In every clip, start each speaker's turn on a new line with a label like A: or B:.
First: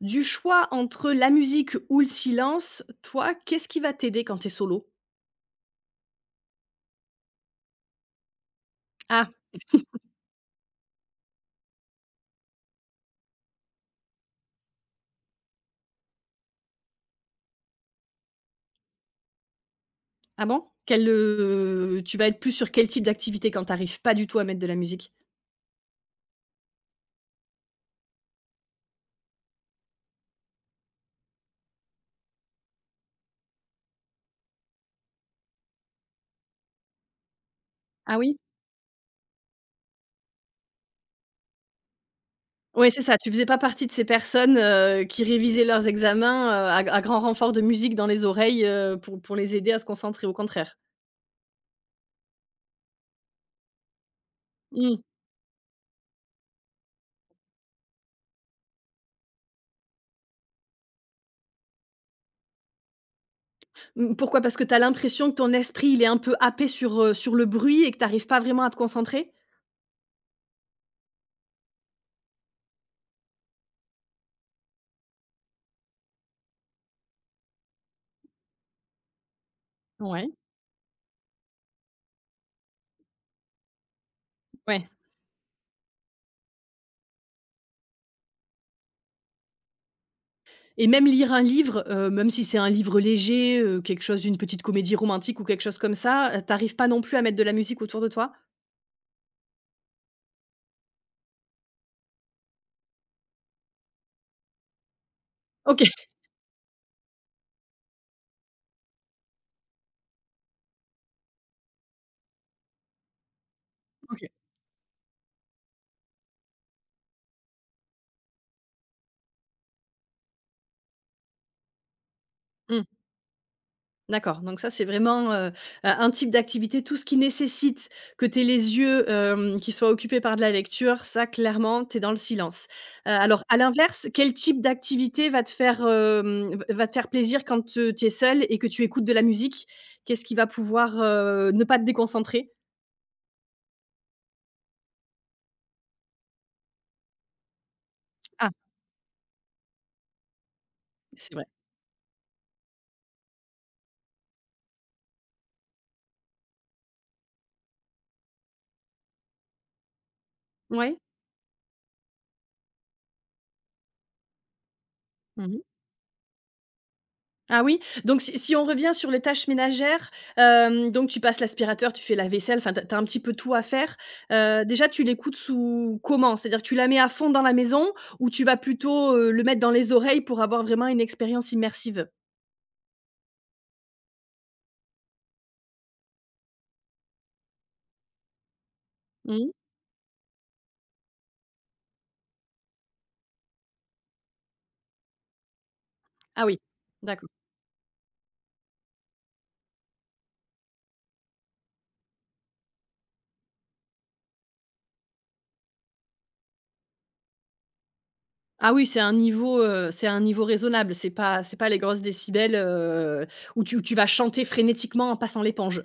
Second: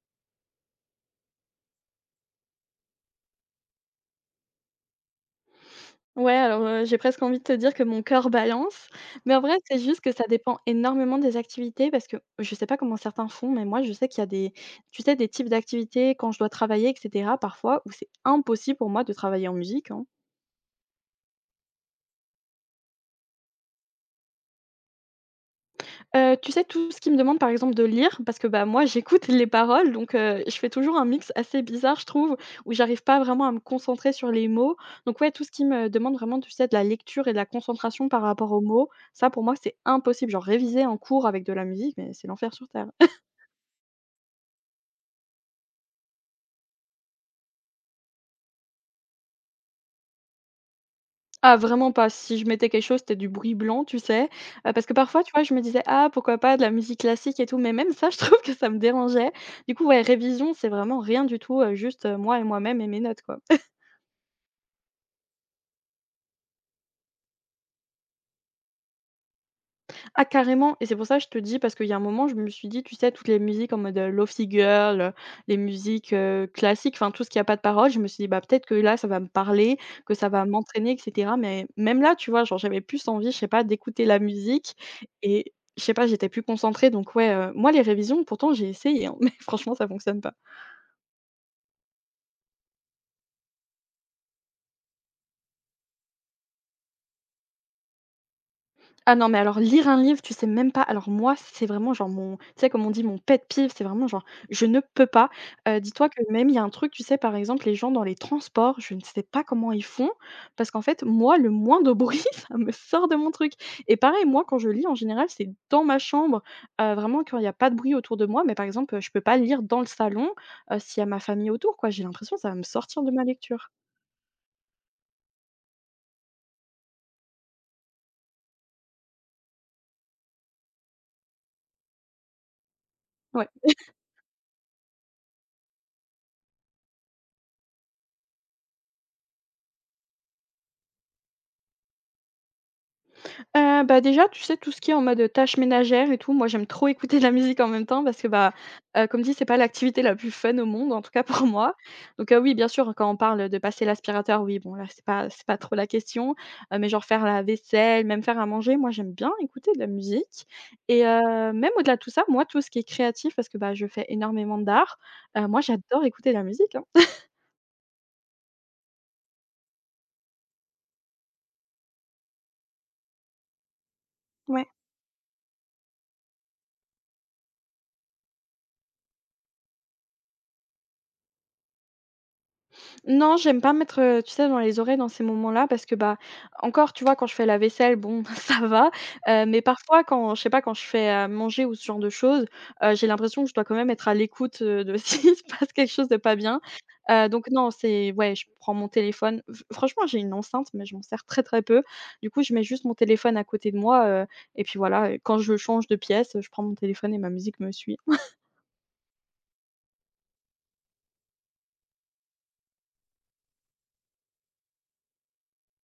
A: Du choix entre la musique ou le silence, toi, qu'est-ce qui va t'aider quand t'es solo?
B: J'ai presque envie de te dire que mon cœur balance,
A: Ah!
B: mais en vrai, c'est juste que ça dépend énormément des activités parce que je sais pas comment certains font, mais moi, je sais qu'il y a des types d'activités quand je dois travailler et cetera, parfois, où c'est impossible pour moi de travailler en musique, hein.
A: Ah bon? Quel, tu vas être plus sur quel type d'activité quand t'arrives pas du tout à mettre de la musique?
B: Tu sais, tout ce qui me demande, par exemple, de lire, parce que, bah, moi, j'écoute les paroles, donc je fais toujours un mix assez bizarre, je trouve, où j'arrive pas vraiment à me concentrer sur les mots. Donc ouais, tout ce qui me demande vraiment, tu sais, de la lecture et de la concentration
A: Ah
B: par
A: oui?
B: rapport aux mots, ça, pour moi, c'est impossible. Genre réviser en cours avec de la musique, mais c'est l'enfer sur terre.
A: Oui, c'est ça, tu faisais pas partie de ces personnes, qui révisaient leurs examens, à grand renfort de musique dans les oreilles, pour les aider à se concentrer, au contraire?
B: Ah, vraiment pas. Si je mettais quelque chose, c'était du bruit blanc, tu sais? Parce que
A: Mmh.
B: parfois, tu vois, je me disais: «Ah, pourquoi pas de la musique classique et tout», mais même ça, je trouve que ça me dérangeait. Du coup, ouais, révision, c'est vraiment rien du tout, juste, moi et moi-même et mes notes, quoi.
A: Mmh, pourquoi? Parce que tu as l'impression que ton esprit, il est un peu happé sur, sur le bruit et que tu arrives pas vraiment à te concentrer?
B: Ah carrément et c'est pour ça que je te dis parce qu'il y a un moment je me suis dit, tu sais toutes les musiques en mode, lo Girl, les musiques, classiques, enfin tout ce qui a pas de paroles, je me suis dit: «Bah peut-être que là ça va me parler, que
A: Ouais,
B: ça va m'entraîner et cetera», mais même là, tu vois? Genre j'avais plus envie, je sais pas, d'écouter la musique
A: ouais.
B: et je sais pas, j'étais plus concentrée donc ouais, moi les révisions pourtant j'ai essayé, hein, mais franchement ça fonctionne pas.
A: Et même lire un livre, même si c'est un livre léger, quelque chose une petite comédie romantique ou quelque chose comme ça, tu pas non plus à mettre de la musique autour de toi?
B: Ah non, mais alors lire un livre, tu sais même pas alors moi, c'est vraiment genre mon tu sais, comme on dit, mon pet peeve, c'est vraiment genre je ne peux pas. Heu,
A: OK,
B: dis-toi que même il y a un truc, tu sais, par exemple, les gens dans les transports, je ne sais pas comment ils font parce qu'en fait, moi, le moins de bruit, ça me sort de mon truc et pareil,
A: OK.
B: moi, quand je lis, en général, c'est dans ma chambre, vraiment quand il y a pas de bruit autour de moi, mais par exemple, je peux pas lire dans le salon, s'il y a ma famille autour, quoi. J'ai l'impression que ça va me
A: Mmh,
B: sortir de ma lecture.
A: d'accord, donc ça, c'est vraiment, un type d'activité. Tout ce qui nécessite que tu aies les yeux, qui soient occupés par de la lecture, ça, clairement, tu es dans le silence. Alors
B: Ouais.
A: à l'inverse, quel type d'activité va te faire, va te faire plaisir quand, tu es seule et que tu écoutes de la musique? Qu'est-ce qui va pouvoir, ne pas te déconcentrer?
B: Déjà, tu sais, tout ce qui est en mode, tâches ménagères et tout, moi, j'aime trop écouter de la musique en même temps parce que,
A: Ah,
B: bah, comme dit, c'est pas l'activité la plus fun au monde, en tout cas
A: c'est vrai.
B: pour moi. Donc, oui, bien sûr, quand on parle de passer l'aspirateur, oui, bon, là, c'est pas trop la question, mais genre faire la vaisselle, même faire à manger, moi, j'aime bien écouter de la musique
A: Ouais.
B: et même au-delà de tout ça, moi, tout ce qui est créatif parce que, bah, je fais énormément d'art, moi,
A: Mmh.
B: j'adore écouter de la musique, hein.
A: Ah oui? Donc si on revient sur les tâches ménagères, donc tu passes l'aspirateur, tu fais la vaisselle, enfin, tu as un petit peu tout à faire. Heu, déjà tu l'écoutes sous comment? C'est-à-dire que tu la mets à fond dans la maison ou tu vas plutôt, le mettre dans les oreilles pour avoir vraiment une expérience immersive?
B: Non, j'aime pas mettre, tu sais, dans les oreilles dans ces moments-là parce que, bah, encore, tu vois, quand je fais la vaisselle, bon, ça va,
A: Mmh.
B: mais parfois quand je sais pas, quand je fais à manger ou ce genre de choses, j'ai l'impression que je dois quand même être à l'écoute, de s'il se passe quelque chose de pas
A: Ah oui,
B: bien,
A: d'accord.
B: donc non, c'est ouais, je prends mon téléphone. F Franchement, j'ai une enceinte, mais je m'en sers très, très peu. Du coup, je mets juste mon téléphone à côté de moi, et puis voilà, quand je change de pièce, je prends mon téléphone et ma musique me suit.
A: Ah oui, c'est un niveau raisonnable, c'est pas les grosses décibels, où tu vas chanter frénétiquement en passant l'éponge?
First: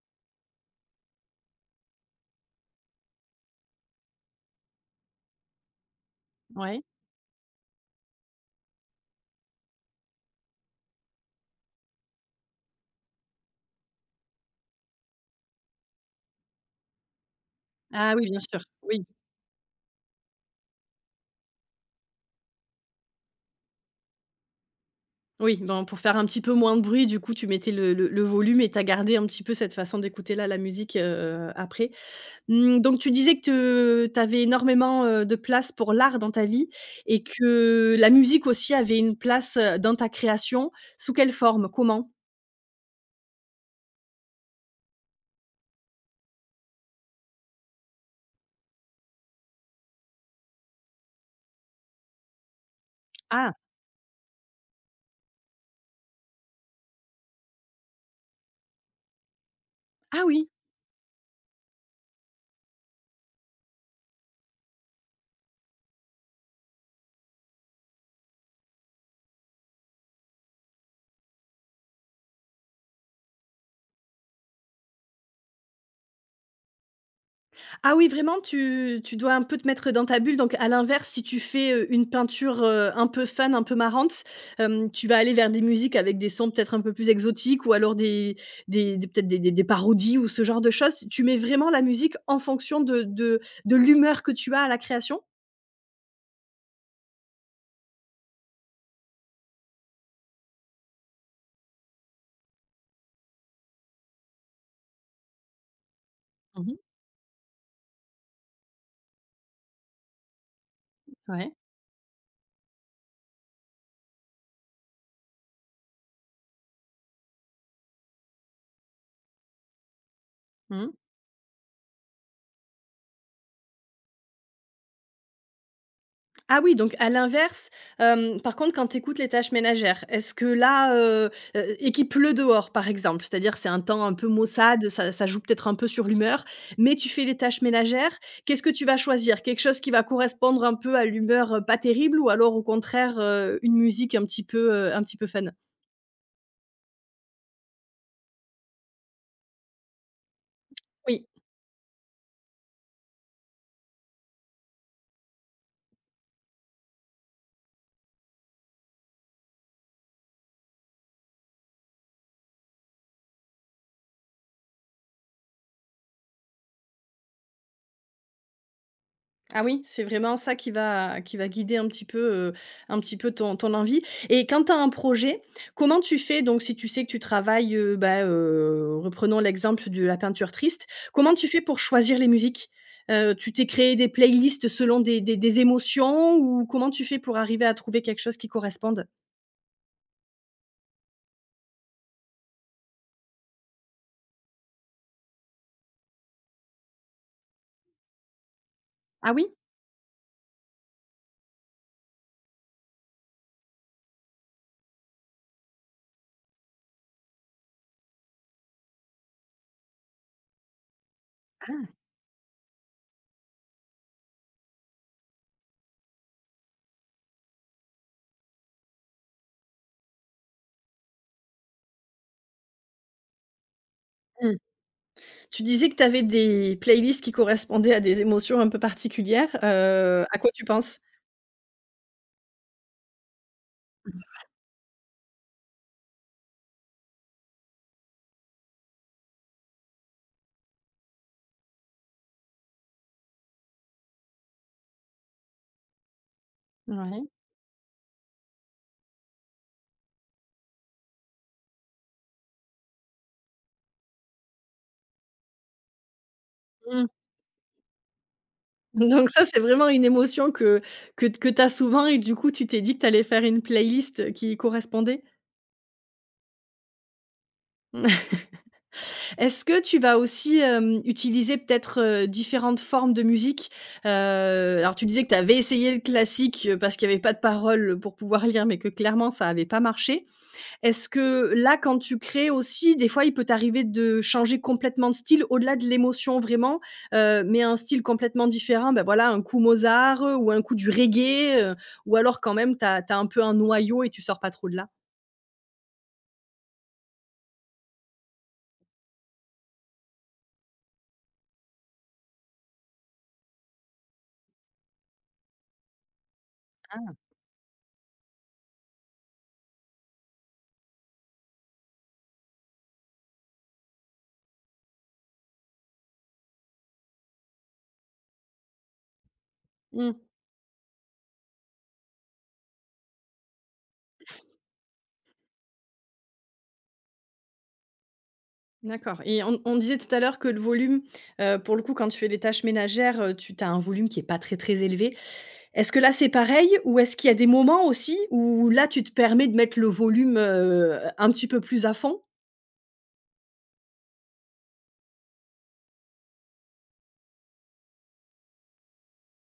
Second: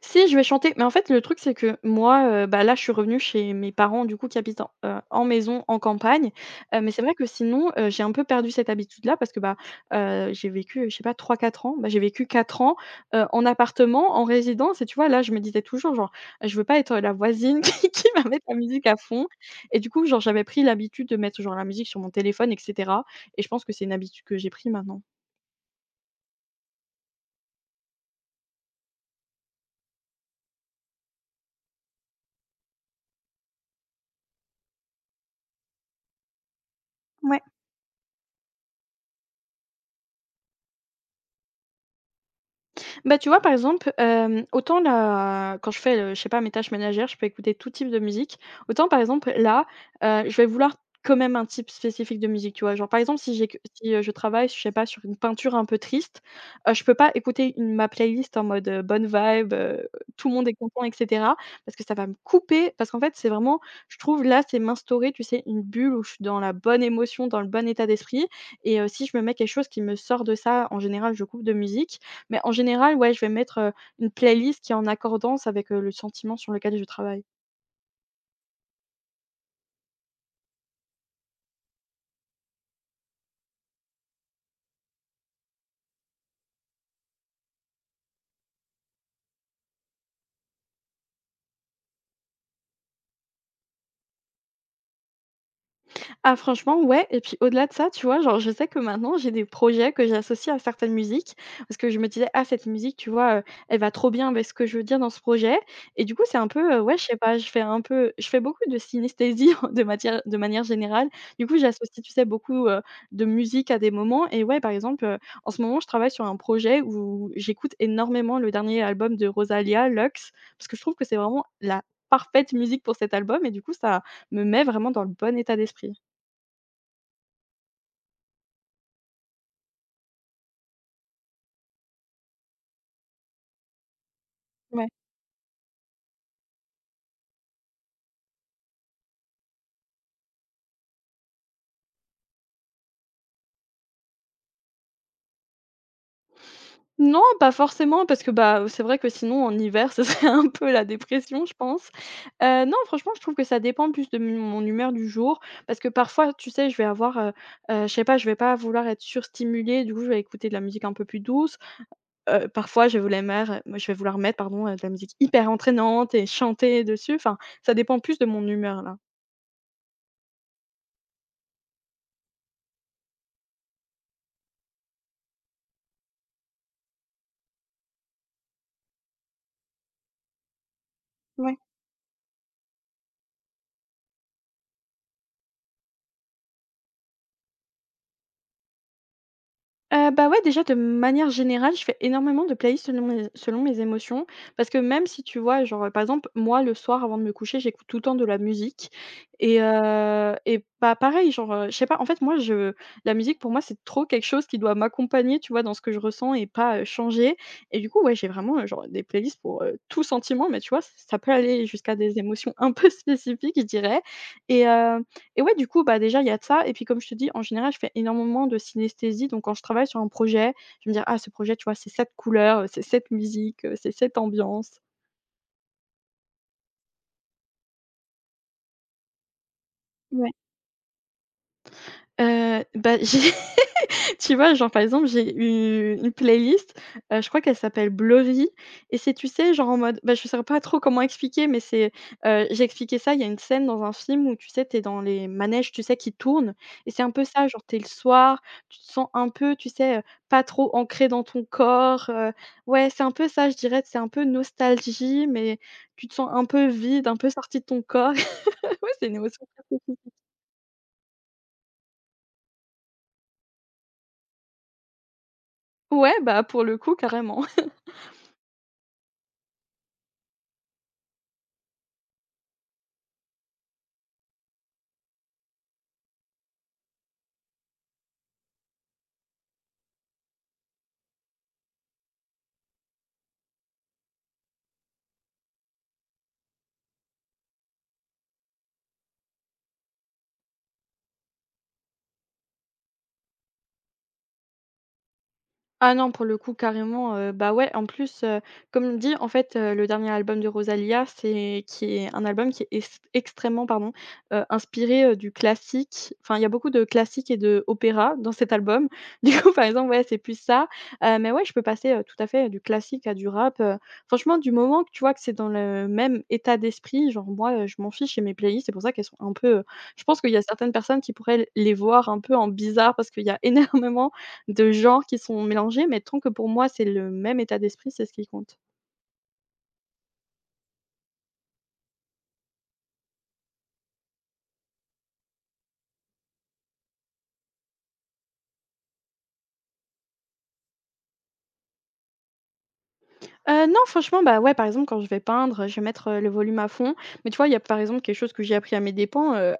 B: Si, je vais chanter, mais en fait, le truc, c'est que moi, bah, là, je suis revenue chez mes parents, du coup, qui habitent en, en maison, en campagne,
A: Ouais.
B: mais c'est vrai que sinon, j'ai un peu perdu cette habitude-là parce que, bah, j'ai vécu, je sais pas, trois quatre ans, bah, j'ai vécu 4 ans, en appartement, en résidence et tu vois, là, je me disais toujours, genre: «Je veux pas être la voisine qui
A: Ah oui,
B: va
A: bien
B: mettre la
A: sûr,
B: musique à
A: oui.
B: fond», et du coup, genre, j'avais pris l'habitude de mettre, genre, la musique sur mon téléphone et cetera, et je pense que c'est une habitude que j'ai pris maintenant.
A: Oui, ben, pour faire un petit peu moins de bruit, du coup, tu mettais le le volume et tu as gardé un petit peu cette façon d'écouter-là la musique, après. Mmh, donc tu disais que tu avais énormément, de place pour l'art dans ta vie et
B: Ouais.
A: que la musique aussi avait une place, dans ta création. Sous quelle forme? Comment?
B: Bah, tu vois, par exemple, hem, autant là, quand je fais, je sais pas, mes tâches ménagères, je peux écouter tout type de musique. Autant, par exemple, là, je vais vouloir quand même un type spécifique de musique, tu vois? Genre, par exemple, si
A: Ah!
B: j'éc si, heu, je travaille, je sais pas, sur une peinture un peu triste, je peux pas écouter une ma playlist en mode, bonne vibe,
A: Ah
B: tout le
A: oui!
B: monde est content et cetera, parce que ça va me couper. Parce qu'en fait, c'est vraiment je trouve, là, c'est m'instaurer, tu sais, une bulle où je suis dans la bonne émotion, dans le bon état d'esprit et si je me mets quelque chose qui me sort de ça, en général, je coupe de musique, mais en général, ouais, je vais mettre, une playlist qui est en accordance avec, le sentiment sur lequel je travaille.
A: Ah oui, vraiment, tu dois un peu te mettre dans ta bulle. Donc à l'inverse, si tu fais, une peinture, un peu fun, un peu marrante, tu vas aller vers des musiques avec des sons peut-être un peu plus exotiques ou alors des des peut-être des parodies ou ce genre de choses. Tu mets vraiment la musique en fonction de l'humeur que tu as à la création?
B: Ah franchement, ouais, et puis au-delà de ça, tu vois, genre, je sais que maintenant j'ai des projets que j'associe à certaines musiques parce que je me disais: «Ah cette musique, tu vois, elle va trop bien avec ce que je veux dire dans ce projet», et du coup, c'est un peu,
A: Mmh.
B: ouais, je sais pas, je fais beaucoup de synesthésie de manière générale. Du
A: Ouais.
B: coup, j'associe, tu sais, beaucoup, de musique à des moments et ouais, par exemple, en ce moment, je travaille sur un projet où j'écoute énormément le dernier album de Rosalia Lux parce que je trouve
A: Mmh.
B: que c'est vraiment la parfaite musique pour cet album et du coup, ça me met vraiment dans le bon état d'esprit.
A: Ah oui, donc à l'inverse, par contre, quand tu écoutes les tâches ménagères, est-ce que là, et qu'il pleut dehors, par exemple, c'est-à-dire c'est un temps un peu maussade,
B: Ouais.
A: ça joue peut-être un peu sur l'humeur, mais tu fais les tâches ménagères, qu'est-ce que tu vas choisir? Quelque chose qui va correspondre un peu à l'humeur, pas terrible ou alors au contraire, une musique un petit peu fun?
B: Non, pas forcément parce que, bah, c'est vrai que sinon en hiver, ce serait un peu la
A: Oui.
B: dépression, je pense. Non, franchement, je trouve que ça dépend plus de m mon humeur du jour parce que parfois, tu sais, je sais pas, je vais pas vouloir être surstimulée, du coup, je vais écouter de la musique un peu plus douce. Parfois, je vais vouloir mettre, pardon, de la musique hyper entraînante et chanter dessus. Enfin, ça dépend plus de mon humeur, là.
A: Ah oui, c'est vraiment ça qui va guider un petit peu ton ton envie et quand tu as un projet, comment tu fais donc si tu sais que tu travailles, reprenons l'exemple de la peinture triste, comment tu
B: Ouais.
A: fais pour choisir les musiques? Tu t'es créé des playlists selon des émotions ou comment tu fais pour arriver à trouver quelque chose qui corresponde?
B: Ouais, déjà de manière générale, je fais énormément de playlists selon mes émotions parce que même si tu vois, genre, par exemple, moi, le soir avant de me coucher, j'écoute tout le temps de la musique
A: Ah oui?
B: et bah, pareil, genre, je sais pas, en fait, moi, je la musique pour moi, c'est trop quelque chose qui doit m'accompagner, tu vois, dans ce que je ressens et pas, changer, et du coup, ouais, j'ai vraiment, genre des playlists pour, tout sentiment, mais tu vois, ça peut aller jusqu'à des émotions un peu spécifiques, je dirais, et heu et ouais, du coup, bah, déjà, il y a de ça et puis comme je te dis, en général, je fais énormément de synesthésie, donc quand je travaille sur un projet, je vais me dire: «Ah, ce projet, tu vois, c'est cette couleur, c'est cette musique, c'est cette
A: Ah, mmh.
B: ambiance».
A: Tu disais que tu avais des playlists qui correspondaient à des émotions un peu particulières,
B: Ouais.
A: à quoi tu penses?
B: J'ai tu vois, genre, par exemple, j'ai u une playlist, je crois qu'elle s'appelle Blurry et c'est, tu sais, genre, en mode bah, je saurais pas trop comment expliquer, mais c'est, j'ai expliqué ça, il y a une scène dans un film où, tu sais, tu es dans les manèges, tu sais, qui tournent et c'est un peu
A: Ouais.
B: ça, genre, tu es le soir, tu te sens un peu, tu sais, pas trop ancré dans ton corps, ouais, c'est un peu ça, je dirais, c'est un peu nostalgie, mais tu te sens un peu vide, un peu sorti de ton corps. Ouais, c'est une
A: Donc ça,
B: émotion
A: c'est
B: très
A: vraiment une
B: spécifique.
A: émotion que tu as souvent et du coup, tu t'es dit que tu allais faire une playlist, qui y correspondait?
B: Ouais, bah, pour le coup, carrément.
A: Est-ce que tu vas aussi, utiliser peut-être, différentes formes de musique? Heu, alors tu disais que tu avais essayé le classique, parce qu'il y avait pas de paroles, pour pouvoir lire, mais que clairement ça avait pas marché. Est-ce que là, quand tu crées aussi, des fois, il peut t'arriver de changer complètement de style au-delà de l'émotion vraiment, mais un style complètement différent, ben, voilà, un coup Mozart, ou un coup du reggae, ou alors quand même tu as un peu un noyau et tu sors pas trop de là?
B: Ah non, pour le coup, carrément, bah, ouais, en plus, comme dit, en fait, le dernier album de Rosalia c'est qui est un album qui est ex extrêmement, pardon, inspiré, du classique. Enfin, il y a beaucoup de classiques et de opéra dans cet album. Du coup, par exemple, ouais, c'est plus ça, mais ouais, je peux passer, tout à fait du classique à du rap. Franchement, du moment que tu vois que c'est dans le même état d'esprit, genre moi, je m'en fiche et mes playlists, c'est pour ça qu'elles sont un peu, je
A: Mmh,
B: pense qu'il y a certaines personnes qui pourraient les voir un peu en bizarre parce qu'il y a énormément de genres qui sont mélangés, mais tant que pour moi, c'est le même état d'esprit, c'est ce qui compte.
A: d'accord et on disait tout à l'heure que le volume, pour le coup, quand tu fais des tâches ménagères, tu as un volume qui est pas très, très élevé. Est-ce que là, c'est pareil ou est-ce qu'il y a des moments aussi où là, tu te permets de mettre le volume, un petit peu plus à fond?
B: Non, franchement, bah, ouais, par exemple, quand je vais peindre, je vais mettre, le volume à fond. Mais tu vois, il y a, par exemple, quelque chose que j'ai appris à mes dépens,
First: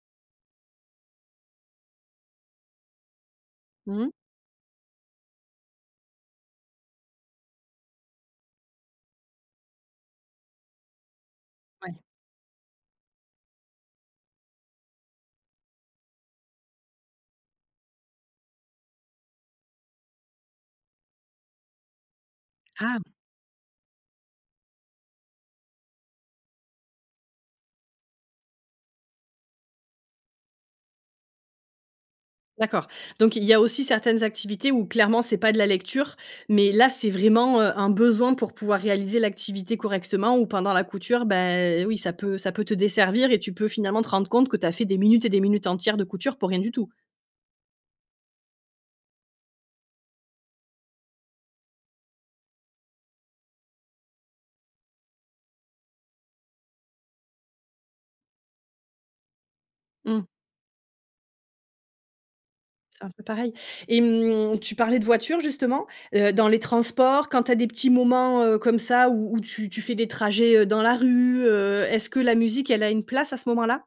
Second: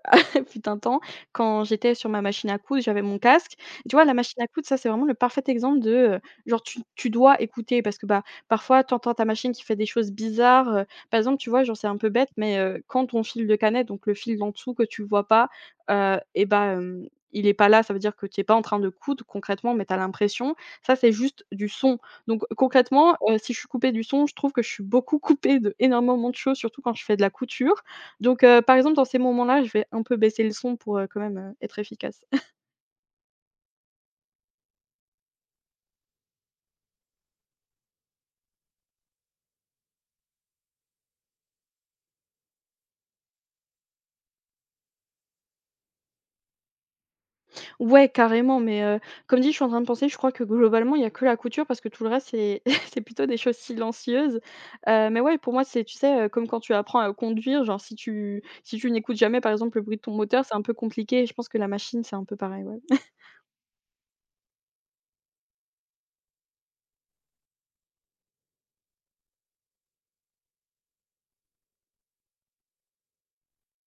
B: fut un temps, quand j'étais sur ma machine à coudre, j'avais mon casque. Et tu
A: Mmh
B: vois,
A: mh,
B: la machine à coudre, ça, c'est vraiment le parfait exemple de, heu, genre, tu dois écouter parce que, bah, parfois, tu entends ta machine qui fait des choses bizarres. Par exemple, tu vois, genre, c'est
A: ouais.
B: un peu bête, mais, quand ton fil de canette, donc le fil d'en dessous que tu vois pas, et bah, il est pas là, ça veut dire que tu es pas en train de coudre concrètement, mais tu as l'impression. Ça, c'est juste du son. Donc
A: Ah!
B: concrètement, si je suis coupée du son, je trouve que je suis beaucoup coupée d'énormément de choses, surtout quand je fais de la couture. Donc par exemple, dans ces moments-là, je vais un peu baisser le son pour, quand même, être efficace.
A: D'accord. Donc il y a aussi certaines activités où clairement c'est pas de la lecture, mais là c'est vraiment, un besoin pour pouvoir réaliser l'activité correctement ou pendant la couture, ben oui ça peut te desservir et tu peux finalement te rendre compte que tu as fait des minutes et des minutes entières de couture pour rien du tout.
B: Ouais, carrément, mais comme dit, je suis en train de penser, je crois que globalement, il y a que la couture parce que tout le reste, c'est c'est plutôt des choses silencieuses. Mais ouais, pour moi, c'est, tu sais, comme quand tu apprends à conduire, genre si tu si tu n'écoutes jamais, par exemple, le bruit de ton
A: Mmh.
B: moteur, c'est un peu compliqué et je pense que la machine, c'est un peu pareil, ouais.
A: C'est un peu pareil et mmh, tu parlais de voiture justement, dans les transports, quand tu as des petits moments, comme ça où tu fais des trajets, dans la rue, est-ce que la musique elle a une place à ce moment-là?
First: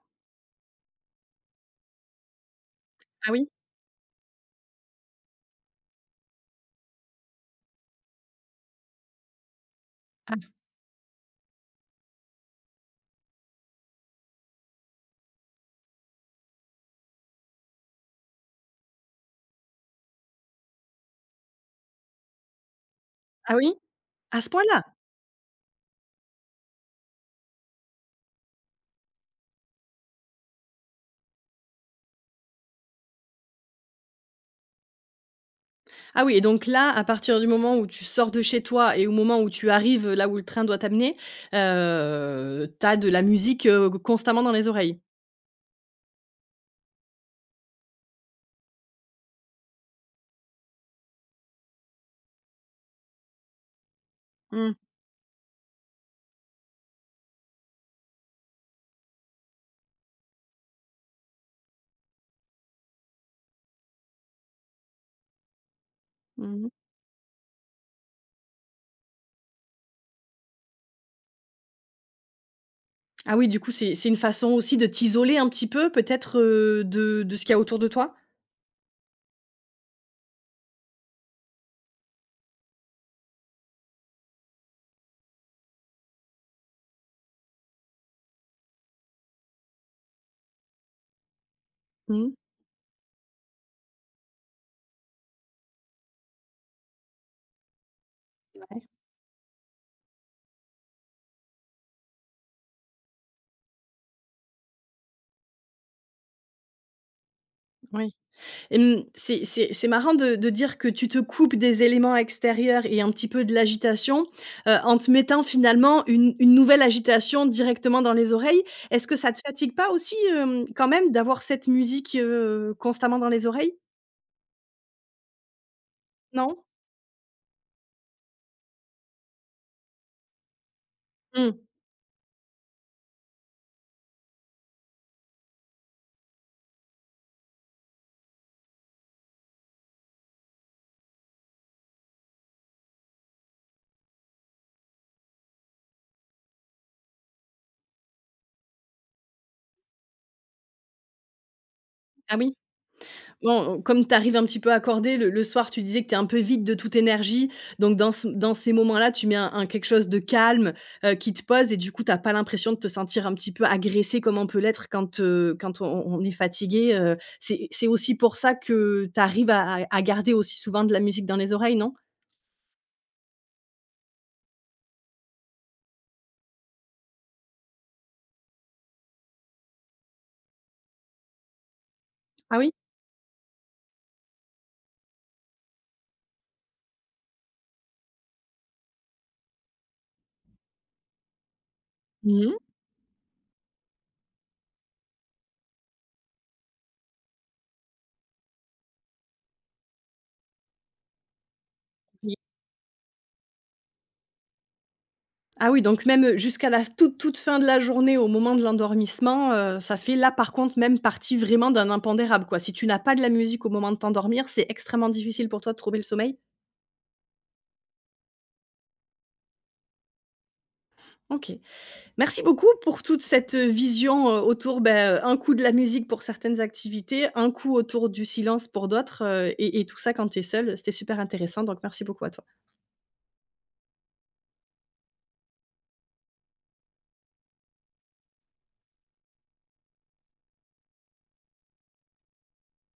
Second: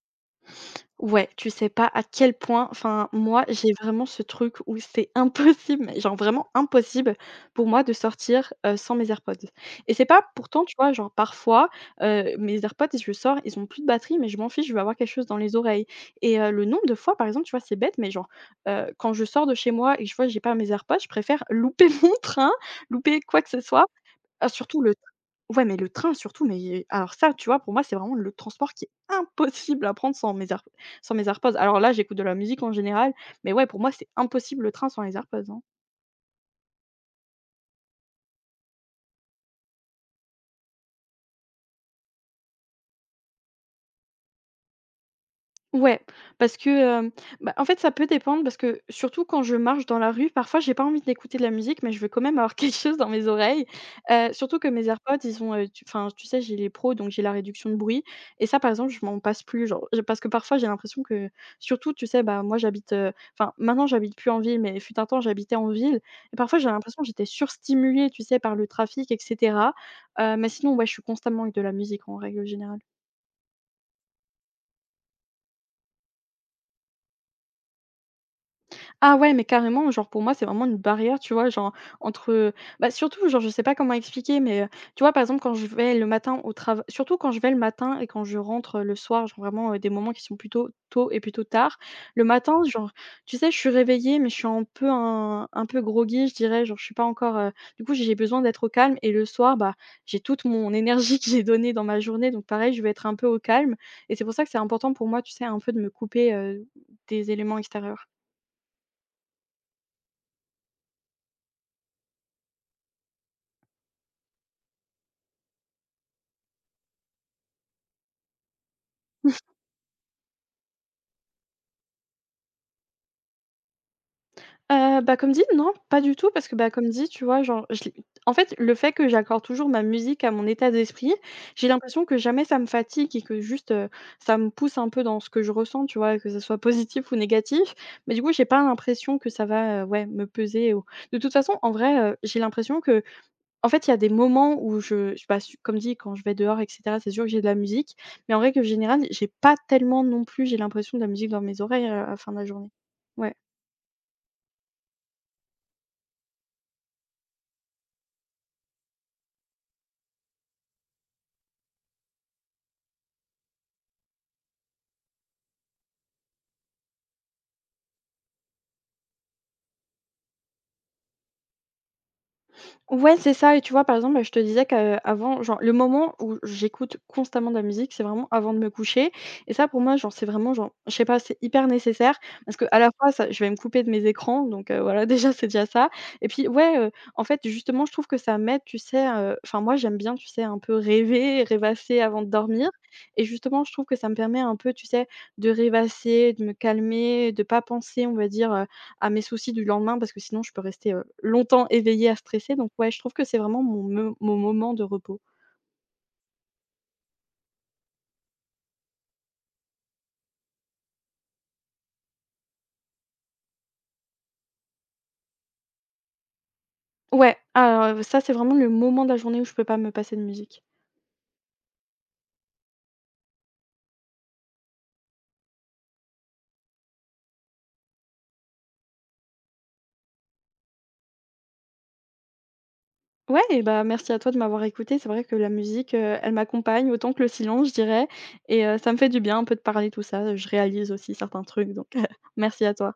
B: Ouais, tu sais pas à quel point enfin
A: Ah
B: moi,
A: oui?
B: j'ai vraiment ce truc où c'est impossible, mais genre vraiment impossible pour moi de sortir, sans mes AirPods et c'est pas pourtant, tu vois, genre parfois, mes AirPods, je sors, ils ont plus de batterie, mais je m'en fiche, je vais avoir quelque chose dans les oreilles et le nombre de fois, par exemple, tu vois, c'est bête, mais genre, quand je sors de chez moi et que je vois que j'ai pas mes AirPods, je préfère louper mon train, louper quoi que
A: Ah
B: ce
A: oui?
B: soit
A: À ce
B: ah surtout
A: point-là?
B: le tr ouais, mais le train surtout, mais alors ça, tu vois, pour moi, c'est vraiment le transport qui est impossible à prendre sans mes AirPods. Alors là, j'écoute de la musique en général, mais ouais, pour moi, c'est impossible le train sans les AirPods, hein.
A: Ah oui et donc là, à partir du moment où tu sors de chez toi et au moment où tu arrives, là où le train doit t'amener, tu as de la musique, constamment dans les oreilles?
B: Ouais, parce que, hem, bah, en fait, ça peut dépendre parce que surtout quand je marche dans la rue, parfois j'ai pas envie d'écouter de la musique, mais je veux quand même avoir quelque chose dans mes oreilles. Surtout que
A: Mmh.
B: mes AirPods, ils ont, tu enfin, tu sais, j'ai les pros, donc j'ai la réduction de bruit et ça, par exemple, je m'en passe plus, genre, je parce que parfois j'ai l'impression que surtout, tu sais, bah, moi, j'habite, enfin, maintenant, j'habite plus en ville, mais fut un temps, j'habitais en ville et
A: Mmh
B: parfois
A: mh.
B: j'ai l'impression que j'étais surstimulée, tu sais, par le trafic et cetera. Mais sinon, ouais, je suis constamment avec de la musique en règle générale.
A: Ah oui, du coup, c'est une façon aussi de t'isoler un petit peu peut-être, de ce qu'il y a autour de toi?
B: Ah ouais, mais carrément, genre pour moi, c'est vraiment une barrière, tu vois? Genre entre, bah, surtout, genre, je sais pas comment expliquer, mais, tu vois, par exemple, quand je vais le matin au travail surtout quand je vais le matin et quand je rentre, le soir, genre vraiment, des moments qui sont plutôt tôt et plutôt tard. Le
A: Mmh.
B: matin, genre, tu sais, je suis réveillée, mais je suis un peu un peu groggy, je dirais, genre, je suis pas encore, du coup, j'ai besoin d'être au
A: Ouais,
B: calme et le soir, bah, j'ai toute mon énergie que j'ai donnée dans ma journée, donc pareil, je vais être un peu au calme et c'est pour ça que c'est important pour moi, tu sais, un peu de me couper, des éléments extérieurs.
A: ouais. Hem, c'est marrant de dire que tu te coupes des éléments extérieurs et un petit peu de l'agitation, en te mettant finalement une nouvelle agitation directement dans les oreilles. Est-ce que ça te fatigue pas aussi, quand même d'avoir cette musique, constamment dans les oreilles?
B: Bah, comme dit, non, pas du tout parce que,
A: Non?
B: bah, comme dit, tu vois, genre, je l'ai en fait, le fait que j'accorde toujours ma musique à mon état d'esprit,
A: Mmh.
B: j'ai l'impression que jamais ça me fatigue et que juste, ça me pousse un peu dans ce que je ressens, tu vois? Que ce soit positif ou négatif, mais du coup, j'ai pas l'impression que ça va, ouais, me peser ou de toute façon, en vrai, j'ai l'impression qu'en fait, il y a des moments où je bah, su comme dit, quand je vais dehors et cetera, c'est sûr que j'ai de la musique, mais en règle générale, j'ai pas tellement non plus, j'ai l'impression, de la musique dans mes oreilles, à la fin
A: Ah
B: de la
A: oui.
B: journée. Ouais.
A: Bon, comme tu arrives un petit peu accordé, le soir, tu disais que tu es un peu vide de toute énergie, donc dans ce dans ces moments-là, tu mets un quelque chose de calme, qui te pose et du coup, tu as pas l'impression de te sentir un petit peu agressé comme on peut l'être quand, quand on est fatigué, c'est aussi pour ça que tu arrives à garder aussi souvent de la musique dans les oreilles, non?
B: Ouais, c'est ça et tu vois, par exemple, bah, je te disais qu'avant, genre, le moment où j'écoute constamment de la musique, c'est vraiment avant de me coucher et ça, pour moi, genre, c'est vraiment, genre, je sais pas, c'est hyper nécessaire
A: Ah
B: parce que
A: oui?
B: à la fois, ça je vais me couper de mes écrans donc voilà, déjà, c'est déjà ça et puis, ouais, en fait, justement, je trouve que ça m'aide, tu sais, enfin, moi, j'aime bien, tu sais, un peu rêver, rêvasser avant de
A: Mmh.
B: dormir et justement, je trouve que ça me permet un peu, tu sais, de rêvasser, de me calmer, de pas penser, on va dire, à mes soucis du lendemain parce que sinon je peux rester, longtemps éveillée à stresser donc ouais, je trouve que c'est vraiment mon me mon moment de repos.
A: Ah oui, donc même jusqu'à la toute, toute fin de la journée, au moment de l'endormissement, ça fait là, par contre, même partie vraiment d'un impondérable, quoi. Si tu n'as pas de la musique au moment de t'endormir, c'est extrêmement difficile pour toi de trouver le sommeil?
B: Ouais, ah, ça c'est vraiment le moment de la journée où je peux pas me passer de musique.
A: OK. Merci beaucoup pour toute cette, vision, autour, ben, un coup de la musique pour certaines activités, un coup autour du silence pour d'autres, et tout ça quand tu es seul, c'était super intéressant, donc merci beaucoup à toi.
B: Ouais et bah, merci à toi de m'avoir écoutée. C'est vrai que la musique, elle m'accompagne autant que le silence, je dirais et ça me fait du bien un peu de parler tout ça, je réalise aussi certains trucs donc merci à toi.